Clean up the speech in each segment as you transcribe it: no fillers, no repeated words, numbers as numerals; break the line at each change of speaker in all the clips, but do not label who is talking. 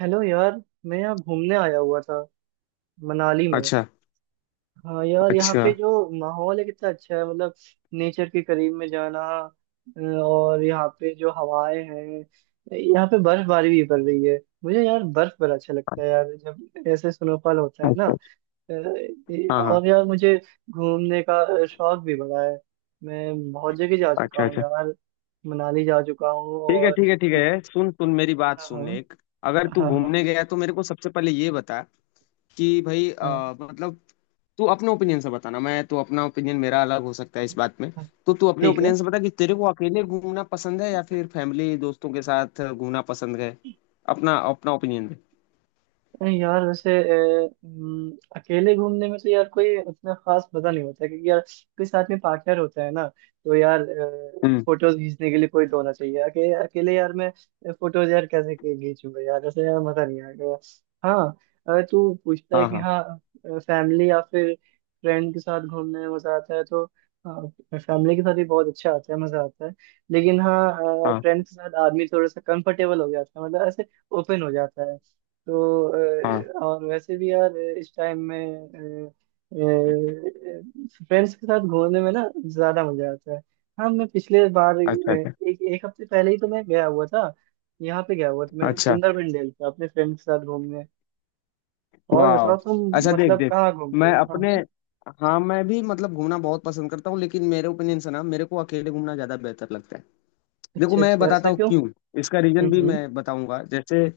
Hello यार। मैं यहाँ घूमने आया हुआ था मनाली में।
अच्छा।
हाँ यार, यहाँ
अच्छा।
पे जो माहौल है कितना अच्छा है। मतलब नेचर के करीब में जाना। और यहाँ पे जो हवाएं हैं, यहाँ पे बर्फबारी भी पड़ रही है। मुझे यार बर्फ बड़ा अच्छा लगता है यार, जब ऐसे स्नोफॉल होता है ना।
अच्छा। हाँ हाँ।
और यार मुझे घूमने का शौक भी बड़ा है। मैं बहुत जगह जा चुका
अच्छा
हूँ
अच्छा।
यार, मनाली जा चुका हूँ
ठीक है,
और
ठीक है, ठीक है। सुन सुन मेरी बात
हाँ
सुन।
हाँ।
एक, अगर तू
हाँ हाँ।
घूमने गया तो मेरे को सबसे पहले ये बता कि भाई, मतलब तू अपने ओपिनियन से बताना। मैं तो अपना ओपिनियन, मेरा अलग हो सकता है इस बात में।
हाँ,
तो तू अपने
ठीक है।
ओपिनियन से बता कि तेरे को अकेले घूमना पसंद है या फिर फैमिली दोस्तों के साथ घूमना पसंद है। अपना अपना ओपिनियन दे।
नहीं यार, वैसे अकेले घूमने में तो यार कोई उतना खास मजा नहीं होता, क्योंकि यार कोई साथ में पार्टनर होता है ना, तो यार
हम्म।
फोटोज खींचने के लिए कोई तो होना चाहिए। अकेले अकेले यार मैं फोटोज यार कैसे खींचूंगा यार? ऐसे यार मजा नहीं आएगा। हाँ, अगर तू पूछता है
हाँ
कि
हाँ।
हाँ फैमिली या फिर फ्रेंड के साथ घूमने में मजा आता है तो हाँ, फैमिली के साथ भी बहुत अच्छा आता है, मजा आता है। लेकिन हाँ,
हाँ
फ्रेंड के साथ आदमी थोड़ा सा कंफर्टेबल हो जाता है, मतलब ऐसे ओपन हो जाता है। तो
हाँ।
और वैसे भी यार इस टाइम में फ्रेंड्स के साथ घूमने में ना ज्यादा मजा आता है। हाँ, मैं पिछले बार
अच्छा अच्छा।
एक एक हफ्ते पहले ही तो मैं गया हुआ था। यहाँ पे गया हुआ था मैं
अच्छा।
सुंदरबन डेल पे अपने फ्रेंड के साथ घूमने। और
वाह।
बताओ तुम,
अच्छा, देख
मतलब
देख।
कहाँ घूमते
मैं
हो? हाँ
अपने,
हाँ।
हाँ मैं भी मतलब घूमना बहुत पसंद करता हूँ, लेकिन मेरे ओपिनियन से ना मेरे को अकेले घूमना ज्यादा बेहतर लगता है। देखो
अच्छा
मैं
अच्छा, ऐसा
बताता हूँ
क्यों?
क्यों। इसका रीजन भी
हम्म।
मैं बताऊंगा। जैसे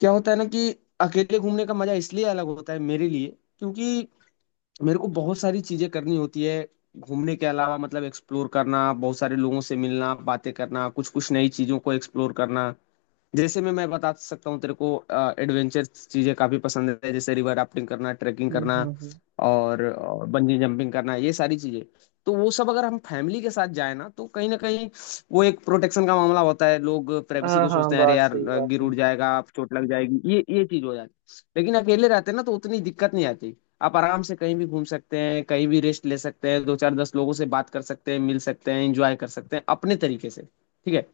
क्या होता है ना कि अकेले घूमने का मजा इसलिए अलग होता है मेरे लिए, क्योंकि मेरे को बहुत सारी चीजें करनी होती है घूमने के अलावा। मतलब एक्सप्लोर करना, बहुत सारे लोगों से मिलना, बातें करना, कुछ कुछ नई चीजों को एक्सप्लोर करना। जैसे मैं बता सकता हूँ तेरे को, एडवेंचर चीजें काफी पसंद है, जैसे रिवर राफ्टिंग करना, ट्रैकिंग करना
हम्म। हम्म।
और बंजी जंपिंग करना, ये सारी चीजें। तो वो सब अगर हम फैमिली के साथ जाए ना, तो कहीं ना कहीं वो एक प्रोटेक्शन का मामला होता है। लोग प्राइवेसी
हाँ
को
हाँ,
सोचते हैं, अरे
बात
यार
सही बात
गिर
है।
उड़ जाएगा, चोट लग जाएगी, ये चीज हो जाती है। लेकिन अकेले रहते हैं ना तो उतनी दिक्कत नहीं आती। आप आराम से कहीं भी घूम सकते हैं, कहीं भी रेस्ट ले सकते हैं, दो चार दस लोगों से बात कर सकते हैं, मिल सकते हैं, एंजॉय कर सकते हैं अपने तरीके से, ठीक है।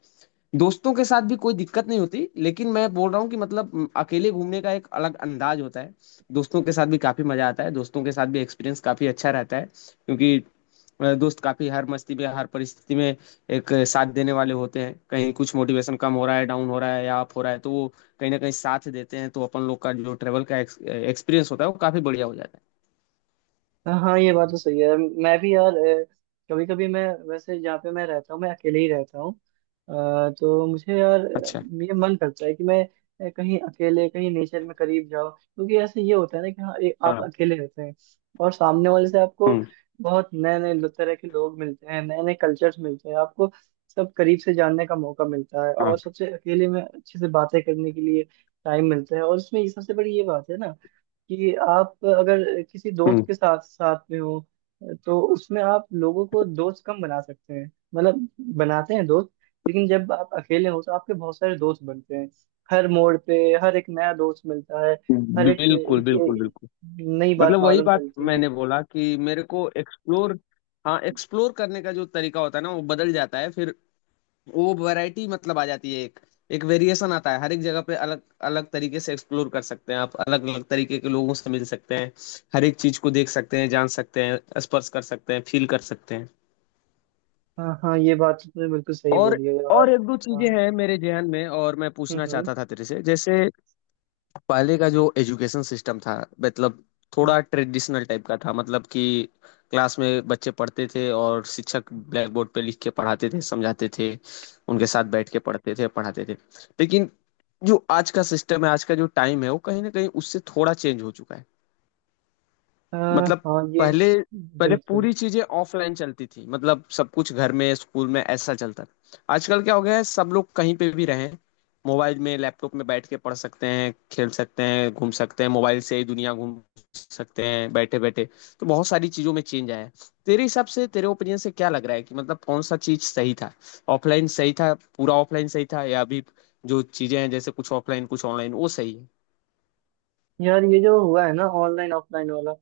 दोस्तों के साथ भी कोई दिक्कत नहीं होती, लेकिन मैं बोल रहा हूँ कि मतलब अकेले घूमने का एक अलग अंदाज होता है। दोस्तों के साथ भी काफी मजा आता है, दोस्तों के साथ भी एक्सपीरियंस काफी अच्छा रहता है, क्योंकि दोस्त काफी हर मस्ती में, हर परिस्थिति में एक साथ देने वाले होते हैं। कहीं कुछ मोटिवेशन कम हो रहा है, डाउन हो रहा है या अप हो रहा है, तो वो कहीं ना कहीं साथ देते हैं। तो अपन लोग का जो ट्रेवल का एक्सपीरियंस होता है वो काफी बढ़िया हो जाता है।
हाँ हाँ, ये बात तो सही है, मैं भी यार कभी कभी मैं, वैसे जहाँ पे मैं रहता हूँ मैं अकेले ही रहता हूँ। तो मुझे यार
अच्छा।
ये मन करता है कि मैं कहीं अकेले कहीं नेचर में करीब जाओ, क्योंकि ऐसे ये होता है ना कि हाँ, आप
हाँ।
अकेले रहते हैं और सामने वाले से आपको
हम्म।
बहुत नए नए तरह के लोग मिलते हैं, नए नए कल्चर्स मिलते हैं आपको। सब करीब से जानने का मौका मिलता है, और
हाँ।
सबसे अकेले में अच्छे से बातें करने के लिए टाइम मिलता है। और इसमें ये सबसे बड़ी ये बात है ना, कि आप अगर किसी दोस्त
हम्म।
के साथ साथ में हो, तो उसमें आप लोगों को दोस्त कम बना सकते हैं, मतलब बनाते हैं दोस्त। लेकिन जब आप अकेले हो तो आपके बहुत सारे दोस्त बनते हैं, हर मोड़ पे हर एक नया दोस्त मिलता है। हर एक,
बिल्कुल
एक,
बिल्कुल
एक
बिल्कुल।
नई बात
मतलब वही
मालूम
बात।
चलती है।
मैंने बोला कि मेरे को एक्सप्लोर, हाँ एक्सप्लोर करने का जो तरीका होता है ना वो बदल जाता है फिर। वो वैरायटी मतलब आ जाती है। एक एक वेरिएशन आता है। हर एक जगह पे अलग अलग तरीके से एक्सप्लोर कर सकते हैं आप। अलग अलग तरीके के लोगों से मिल सकते हैं, हर एक चीज को देख सकते हैं, जान सकते हैं, स्पर्श कर सकते हैं, फील कर सकते हैं।
हाँ हाँ, ये बात तुमने बिल्कुल सही
और
बोली है
और
यार।
एक दो
हाँ।
चीजें हैं मेरे जहन में और मैं पूछना
हम्म।
चाहता था तेरे से। जैसे पहले का जो एजुकेशन सिस्टम था, मतलब
हम्म,
थोड़ा ट्रेडिशनल टाइप का था। मतलब कि क्लास में बच्चे पढ़ते थे और शिक्षक ब्लैक बोर्ड पे लिख के पढ़ाते थे, समझाते थे, उनके साथ बैठ के पढ़ते थे, पढ़ाते थे। लेकिन जो आज का सिस्टम है, आज का जो टाइम है, वो कहीं ना कहीं उससे थोड़ा चेंज हो चुका है।
हाँ
मतलब
हाँ, ये
पहले पहले
बिल्कुल।
पूरी चीजें ऑफलाइन चलती थी। मतलब सब कुछ घर में, स्कूल में ऐसा चलता था। आजकल क्या हो गया है, सब लोग कहीं पे भी रहें, मोबाइल में लैपटॉप में बैठ के पढ़ सकते हैं, खेल सकते हैं, घूम सकते हैं, मोबाइल से ही दुनिया घूम सकते हैं बैठे बैठे। तो बहुत सारी चीजों में चेंज आया है। तेरे हिसाब से, तेरे ओपिनियन से क्या लग रहा है कि मतलब कौन सा चीज सही था? ऑफलाइन सही था, पूरा ऑफलाइन सही था, या अभी जो चीजें हैं जैसे कुछ ऑफलाइन कुछ ऑनलाइन वो सही है?
यार ये जो हुआ है ना, ऑनलाइन ऑफलाइन वाला,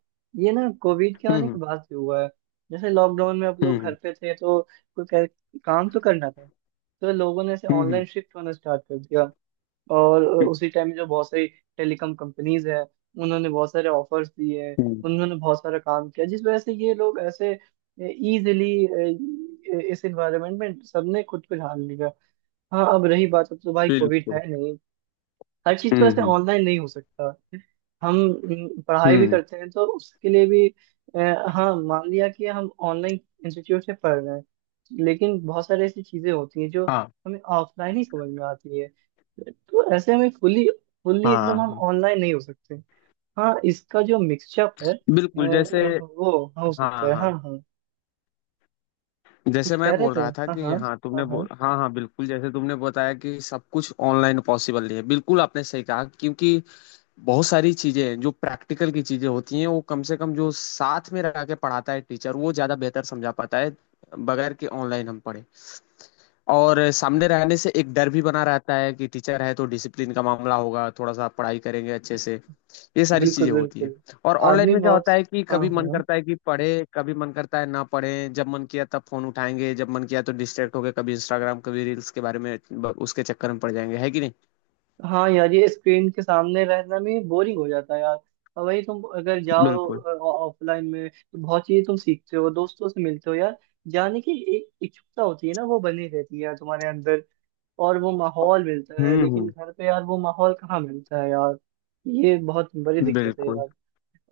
ये ना कोविड के आने के
हम्म
बाद से हुआ है। जैसे लॉकडाउन में आप
हम्म।
लोग घर पे थे, तो काम तो करना था, तो लोगों ने ऐसे
हम्म।
ऑनलाइन शिफ्ट होना स्टार्ट कर दिया। और
हम्म,
उसी टाइम जो बहुत सारी टेलीकॉम कंपनीज है, उन्होंने बहुत सारे ऑफर्स दिए हैं,
हम्म,
उन्होंने बहुत सारा काम किया, जिस वजह से ये लोग ऐसे इजीली इस एनवायरनमेंट में सबने खुद को ढाल लिया। हाँ, अब रही बात, अब तो भाई कोविड
बिल्कुल।
है नहीं, हर चीज तो ऐसे
हम्म।
ऑनलाइन नहीं हो सकता। हम पढ़ाई भी
हम्म,
करते हैं तो उसके लिए भी हाँ, मान लिया कि हम ऑनलाइन इंस्टीट्यूट से पढ़ रहे हैं, लेकिन बहुत सारी ऐसी चीजें होती हैं जो
हाँ
हमें ऑफलाइन ही समझ में आती है। तो ऐसे हमें फुल्ली फुल्ली
हाँ।
एकदम हम ऑनलाइन नहीं हो सकते। हाँ, इसका जो मिक्सचअप है
बिल्कुल। जैसे
वो हो
हाँ
सकता है।
हाँ,
हाँ हाँ,
जैसे
कुछ
मैं
कह रहे
बोल
थे?
रहा था
हाँ हाँ।
कि हाँ
हाँ
तुमने
हाँ,
बोल, हाँ हाँ बिल्कुल, जैसे तुमने बताया कि सब कुछ ऑनलाइन पॉसिबल नहीं है, बिल्कुल आपने सही कहा, क्योंकि बहुत सारी चीजें हैं जो प्रैक्टिकल की चीजें होती हैं, वो कम से कम जो साथ में रह के पढ़ाता है टीचर वो ज्यादा बेहतर समझा पाता है बगैर कि ऑनलाइन हम पढ़े। और सामने रहने से एक डर भी बना रहता है कि टीचर है तो डिसिप्लिन का मामला होगा, थोड़ा सा पढ़ाई करेंगे अच्छे से, ये सारी चीजें
बिल्कुल
होती है।
बिल्कुल।
और ऑनलाइन
आदमी
में क्या
बहुत,
होता है कि
हाँ
कभी मन
हाँ,
करता है कि पढ़े, कभी मन करता है ना पढ़े, जब मन किया तब फोन उठाएंगे, जब मन किया तो डिस्ट्रैक्ट होके कभी इंस्टाग्राम कभी रील्स के बारे में उसके चक्कर में पड़ जाएंगे, है कि नहीं?
हाँ यार ये स्क्रीन के सामने रहना भी बोरिंग हो जाता है यार। और वही तुम अगर जाओ
बिल्कुल।
ऑफलाइन में, तो बहुत चीजें तुम सीखते हो, दोस्तों से मिलते हो यार। जाने की एक इच्छुकता होती है ना, वो बनी रहती है यार तुम्हारे अंदर, और वो माहौल मिलता है। लेकिन
हम्म।
घर पे यार वो माहौल कहाँ मिलता है यार? ये बहुत बड़ी दिक्कत है
बिल्कुल
यार।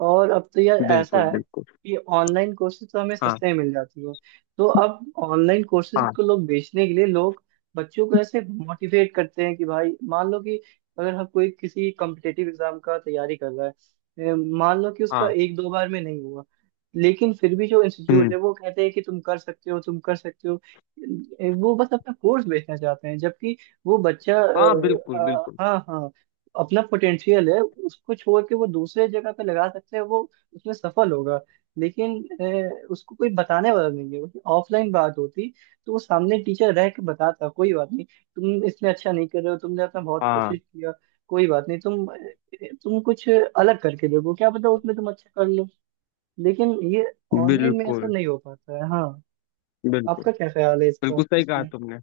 और अब तो यार ऐसा
बिल्कुल
है
बिल्कुल।
कि ऑनलाइन कोर्सेज तो हमें
हाँ
सस्ते में मिल जाती है, तो अब ऑनलाइन कोर्सेज
हाँ।
को लोग बेचने के लिए लोग बच्चों को ऐसे मोटिवेट करते हैं कि भाई मान लो कि अगर हम कोई किसी कॉम्पिटेटिव एग्जाम का तैयारी कर रहा है, मान लो कि उसका
हाँ।
एक दो बार में नहीं हुआ, लेकिन फिर भी जो इंस्टीट्यूट
हम्म।
है वो कहते हैं कि तुम कर सकते हो, तुम कर सकते हो। वो बस अपना कोर्स बेचना चाहते हैं, जबकि वो बच्चा
हाँ। बिल्कुल बिल्कुल।
हाँ हाँ, अपना पोटेंशियल है उसको छोड़ के वो दूसरे जगह पे लगा सकते हैं, वो उसमें सफल होगा। लेकिन उसको कोई बताने वाला नहीं है। ऑफलाइन बात होती, तो वो सामने टीचर रह के बताता, कोई बात नहीं, तुम इसमें अच्छा नहीं कर रहे हो, तुमने अपना बहुत
हाँ।
कोशिश किया, कोई बात नहीं, तुम कुछ अलग करके देखो, क्या पता उसमें तुम अच्छा कर लो। लेकिन ये ऑनलाइन में ऐसा
बिल्कुल
नहीं हो पाता है। हाँ,
बिल्कुल
आपका क्या ख्याल है इसका,
बिल्कुल सही कहा
इसमें?
तुमने।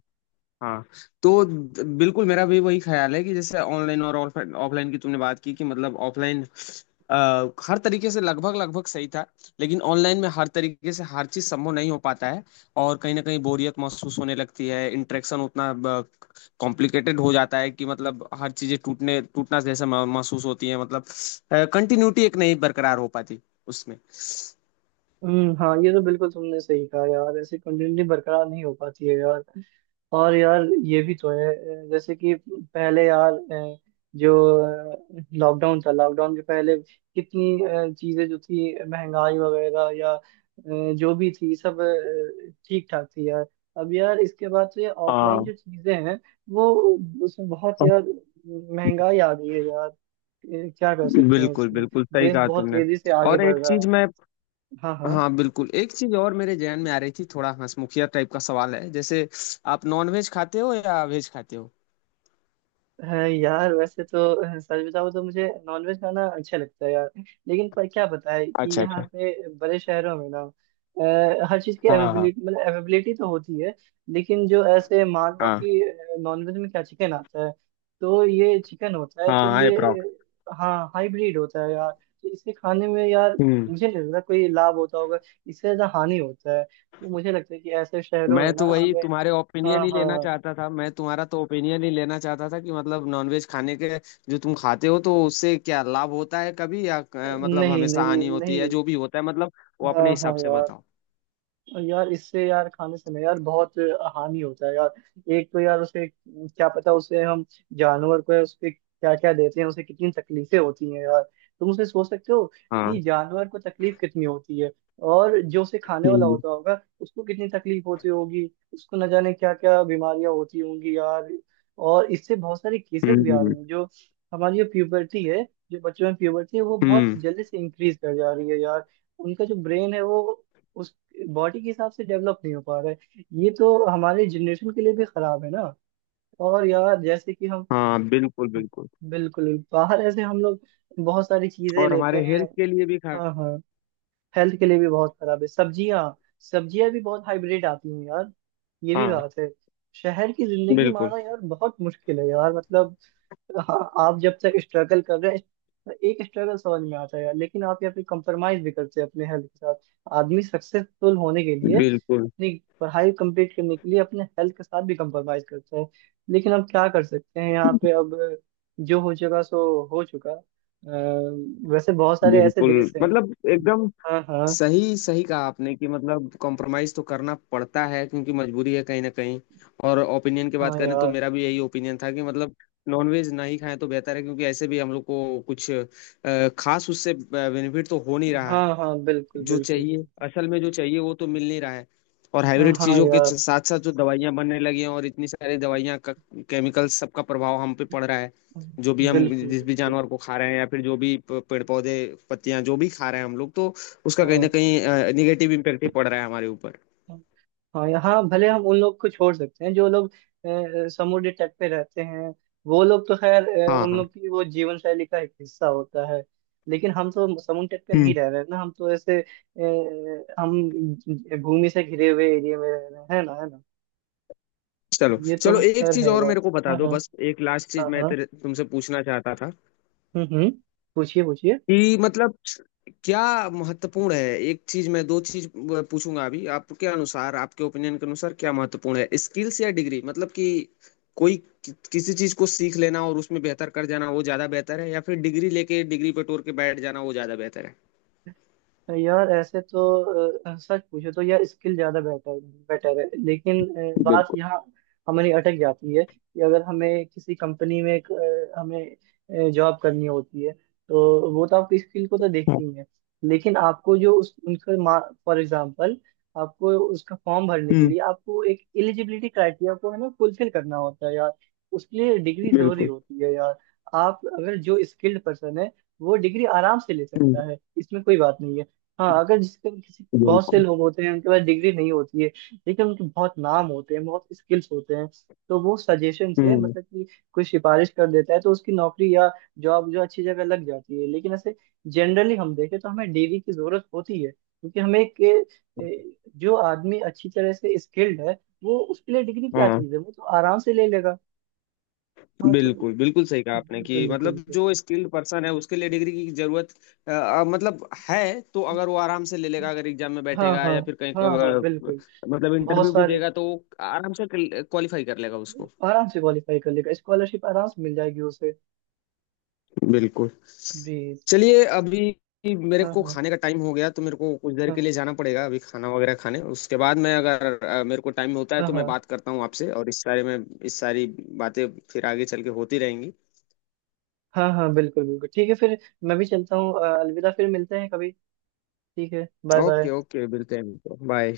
हाँ। तो बिल्कुल मेरा भी वही ख्याल है कि जैसे ऑनलाइन और ऑफलाइन की तुमने बात की कि मतलब ऑफलाइन हर तरीके से लगभग लगभग सही था, लेकिन ऑनलाइन में हर तरीके से हर चीज संभव नहीं हो पाता है। और कहीं ना कहीं बोरियत महसूस होने लगती है, इंटरेक्शन उतना कॉम्प्लिकेटेड हो जाता है कि मतलब हर चीजें टूटने महसूस होती है। मतलब कंटिन्यूटी एक नहीं बरकरार हो पाती उसमें।
हाँ, ये तो बिल्कुल तुमने सही कहा यार, ऐसे कंटिन्यूटी बरकरार नहीं हो पाती है यार। और यार ये भी तो है, जैसे कि पहले यार जो लॉकडाउन था, लॉकडाउन के पहले कितनी चीजें जो थी, महंगाई वगैरह या जो भी थी, सब ठीक ठाक थी यार। अब यार इसके बाद से ऑफलाइन
हाँ
जो चीजें हैं, वो उसमें बहुत यार महंगाई आ गई है यार। क्या कर सकते हैं
बिल्कुल
इसमें?
बिल्कुल सही
देश
कहा
बहुत
तुमने।
तेजी से आगे
और
बढ़
एक
रहा है।
चीज मैं,
हाँ हाँ।
हाँ बिल्कुल एक चीज और मेरे जहन में आ रही थी। थोड़ा हंसमुखिया टाइप का सवाल है, जैसे आप नॉन वेज खाते हो या वेज खाते हो?
है यार, वैसे तो सच बताऊं तो मुझे नॉनवेज खाना अच्छा लगता है यार। लेकिन पर क्या बताए कि
अच्छा
यहाँ
अच्छा।
पे बड़े शहरों में ना हर चीज की
हाँ हाँ।
अवेबिलिटी, मतलब अवेबिलिटी तो होती है, लेकिन जो ऐसे मान लो
हाँ।
कि नॉनवेज में क्या चिकन आता है, तो ये चिकन होता है,
हाँ
तो
हाँ।
ये हाँ हाइब्रिड होता है यार, तो इसके खाने में यार
अप्रोक्स।
मुझे नहीं लगता कोई लाभ होता होगा। इससे ज्यादा हानि होता है, तो मुझे लगता है कि ऐसे शहरों में
मैं
ना
तो वही
हमें,
तुम्हारे ओपिनियन
हाँ
ही लेना
हाँ,
चाहता था, मैं तुम्हारा तो ओपिनियन ही लेना चाहता था कि मतलब नॉनवेज खाने के, जो तुम खाते हो, तो उससे क्या लाभ होता है कभी, या मतलब
नहीं
हमेशा
नहीं
हानि होती है,
नहीं,
जो भी होता है मतलब वो
हाँ
अपने हिसाब
हाँ
से
यार,
बताओ।
और यार इससे यार खाने से ना यार बहुत हानि होता है यार। एक तो यार उसे क्या पता, उसे हम, जानवर को उसके क्या क्या देते हैं, उसे कितनी तकलीफें होती हैं यार, तुम उसे सोच सकते हो
हाँ।
कि जानवर को तकलीफ कितनी होती है, और जो उसे खाने वाला
हम्म
होता होगा, उसको कितनी तकलीफ होती होगी, उसको न जाने क्या क्या बीमारियां होती होंगी यार। और इससे बहुत सारे केसेस भी आ रही
हम्म।
हैं, जो हमारी जो प्यूबर्टी है, जो बच्चों में प्यूबर्टी है, वो बहुत
हम्म।
जल्दी से इंक्रीज कर जा रही है यार। उनका जो ब्रेन है, वो बॉडी के हिसाब से डेवलप नहीं हो पा रहा है। ये तो हमारे जनरेशन के लिए भी खराब है ना, और यार जैसे कि हम
हाँ बिल्कुल बिल्कुल।
बिल्कुल बाहर ऐसे हम लोग बहुत सारी चीजें
और
लेते
हमारे
हैं।
हेल्थ के लिए भी खा,
हाँ हाँ, हेल्थ के लिए भी बहुत खराब है। सब्जियां, सब्जियां भी बहुत हाइब्रिड आती हैं यार, ये भी
हाँ
बात है। शहर की जिंदगी
बिल्कुल
माना यार बहुत मुश्किल है यार, मतलब हाँ, आप जब तक स्ट्रगल कर रहे हैं तो एक स्ट्रगल समझ में आता है, लेकिन आप यहाँ पे कंप्रोमाइज भी करते हैं अपने हेल्थ के साथ। आदमी सक्सेसफुल होने के लिए
बिल्कुल
अपनी पढ़ाई कंप्लीट करने के लिए अपने हेल्थ के साथ भी कंप्रोमाइज करता है। लेकिन अब क्या कर सकते हैं यहाँ पे? अब जो हो चुका सो हो चुका। वैसे बहुत सारे ऐसे
बिल्कुल।
देश हैं।
मतलब एकदम
हाँ हाँ।
सही सही कहा आपने कि मतलब कॉम्प्रोमाइज तो करना पड़ता है, क्योंकि मजबूरी है कहीं ना कहीं। और ओपिनियन की बात
हाँ
करें तो
यार।
मेरा भी यही ओपिनियन था कि मतलब नॉनवेज ना ही खाएं तो बेहतर है, क्योंकि ऐसे भी हम लोग को कुछ खास उससे बेनिफिट तो हो नहीं रहा है।
हाँ हाँ, बिल्कुल
जो
बिल्कुल
चाहिए,
बिल्कुल।
असल में जो चाहिए वो तो मिल नहीं रहा है। और हाइब्रिड
हाँ
चीजों के
यार,
साथ साथ जो दवाइयां बनने लगी हैं और इतनी सारी दवाइयां का केमिकल, सबका प्रभाव हम पे पड़ रहा है। जो भी हम,
बिल्कुल
जिस भी
बिल्कुल।
जानवर को खा रहे हैं या फिर जो भी पेड़ पौधे पत्तियां जो भी खा रहे हैं हम लोग, तो उसका कहीं ना
हाँ।
कहीं निगेटिव इम्पेक्ट ही पड़ रहा है हमारे ऊपर।
हाँ, यहाँ भले हम उन लोग को छोड़ सकते हैं, जो लोग समुद्र तट पे रहते हैं। वो लोग तो खैर
हाँ
उन
हाँ।
लोग की वो जीवन शैली का एक हिस्सा होता है। लेकिन हम तो समुद्र तट पे
हम्म।
नहीं रह रहे हैं ना, हम तो ऐसे हम भूमि से घिरे हुए एरिया में रह रहे हैं, है ना? है ना?
चलो।
ये
चलो
तो
एक
खैर
चीज
है
और
बात।
मेरे को बता
हाँ
दो,
हाँ।
बस एक लास्ट चीज
हाँ
मैं
हाँ।
तेरे तुमसे पूछना चाहता था
हम्म। पूछिए पूछिए।
कि मतलब क्या महत्वपूर्ण है। एक चीज, मैं दो चीज पूछूंगा अभी। आपके अनुसार, आपके ओपिनियन के अनुसार क्या महत्वपूर्ण है, स्किल्स या डिग्री? मतलब कि कोई किसी चीज को सीख लेना और उसमें बेहतर कर जाना वो ज्यादा बेहतर है, या फिर डिग्री लेके डिग्री पे टोर के बैठ जाना वो ज्यादा बेहतर है?
यार ऐसे तो सच पूछे तो यार स्किल ज्यादा बेटर, बेटर है। लेकिन बात
बिल्कुल।
यहाँ हमारी अटक जाती है कि अगर हमें किसी कंपनी में हमें जॉब करनी होती है, तो वो तो आपकी स्किल को तो
हाँ।
देखती ही है। लेकिन आपको जो उस उनका फॉर एग्जांपल, आपको उसका फॉर्म भरने के
हम्म।
लिए आपको एक एलिजिबिलिटी क्राइटेरिया को है ना फुलफिल करना होता है यार, उसके लिए डिग्री जरूरी
बिल्कुल।
होती है यार। आप अगर जो स्किल्ड पर्सन है, वो डिग्री आराम से ले
हम्म।
सकता है, इसमें कोई बात नहीं है। हाँ, अगर जिसके किसी बहुत से
बिल्कुल।
लोग होते हैं उनके पास डिग्री नहीं होती है, लेकिन उनके बहुत नाम होते हैं, बहुत स्किल्स होते हैं, तो वो सजेशन से
हम्म।
मतलब कि कोई सिफारिश कर देता है, तो उसकी नौकरी या जॉब जो अच्छी जगह लग जाती है। लेकिन ऐसे जनरली हम देखें तो हमें डिग्री की जरूरत होती है, क्योंकि हमें जो आदमी अच्छी तरह से स्किल्ड है, वो उसके लिए डिग्री क्या
हाँ।
चीज़ है, वो तो आराम से ले लेगा। हाँ तो,
बिल्कुल बिल्कुल सही कहा आपने
बिल्कुल
कि
बिल्कुल
मतलब
बिल्कुल।
जो स्किल्ड पर्सन है उसके लिए डिग्री की जरूरत, मतलब है तो अगर वो आराम से ले लेगा, अगर एग्जाम में
हाँ
बैठेगा
हाँ।
या फिर कहीं
हाँ हाँ, बिल्कुल।
मतलब
बहुत
इंटरव्यू भी
सारे
देगा तो वो आराम से क्वालिफाई कर लेगा उसको।
आराम से क्वालिफाई कर लेगा, स्कॉलरशिप आराम से मिल जाएगी उसे।
बिल्कुल।
जी।
चलिए, अभी मेरे
हाँ
को
हाँ।
खाने का टाइम हो गया तो मेरे को कुछ देर के
हाँ
लिए जाना पड़ेगा, अभी खाना वगैरह खाने। उसके बाद मैं अगर मेरे को टाइम होता है
हाँ।
तो मैं
हाँ
बात करता हूँ आपसे और इस बारे में। इस सारी बातें फिर आगे चल के होती रहेंगी।
हाँ, हाँ बिल्कुल बिल्कुल, ठीक है फिर, मैं भी चलता हूँ। अलविदा, फिर मिलते हैं कभी। ठीक है, बाय
ओके
बाय।
ओके, मिलते हैं, बाय।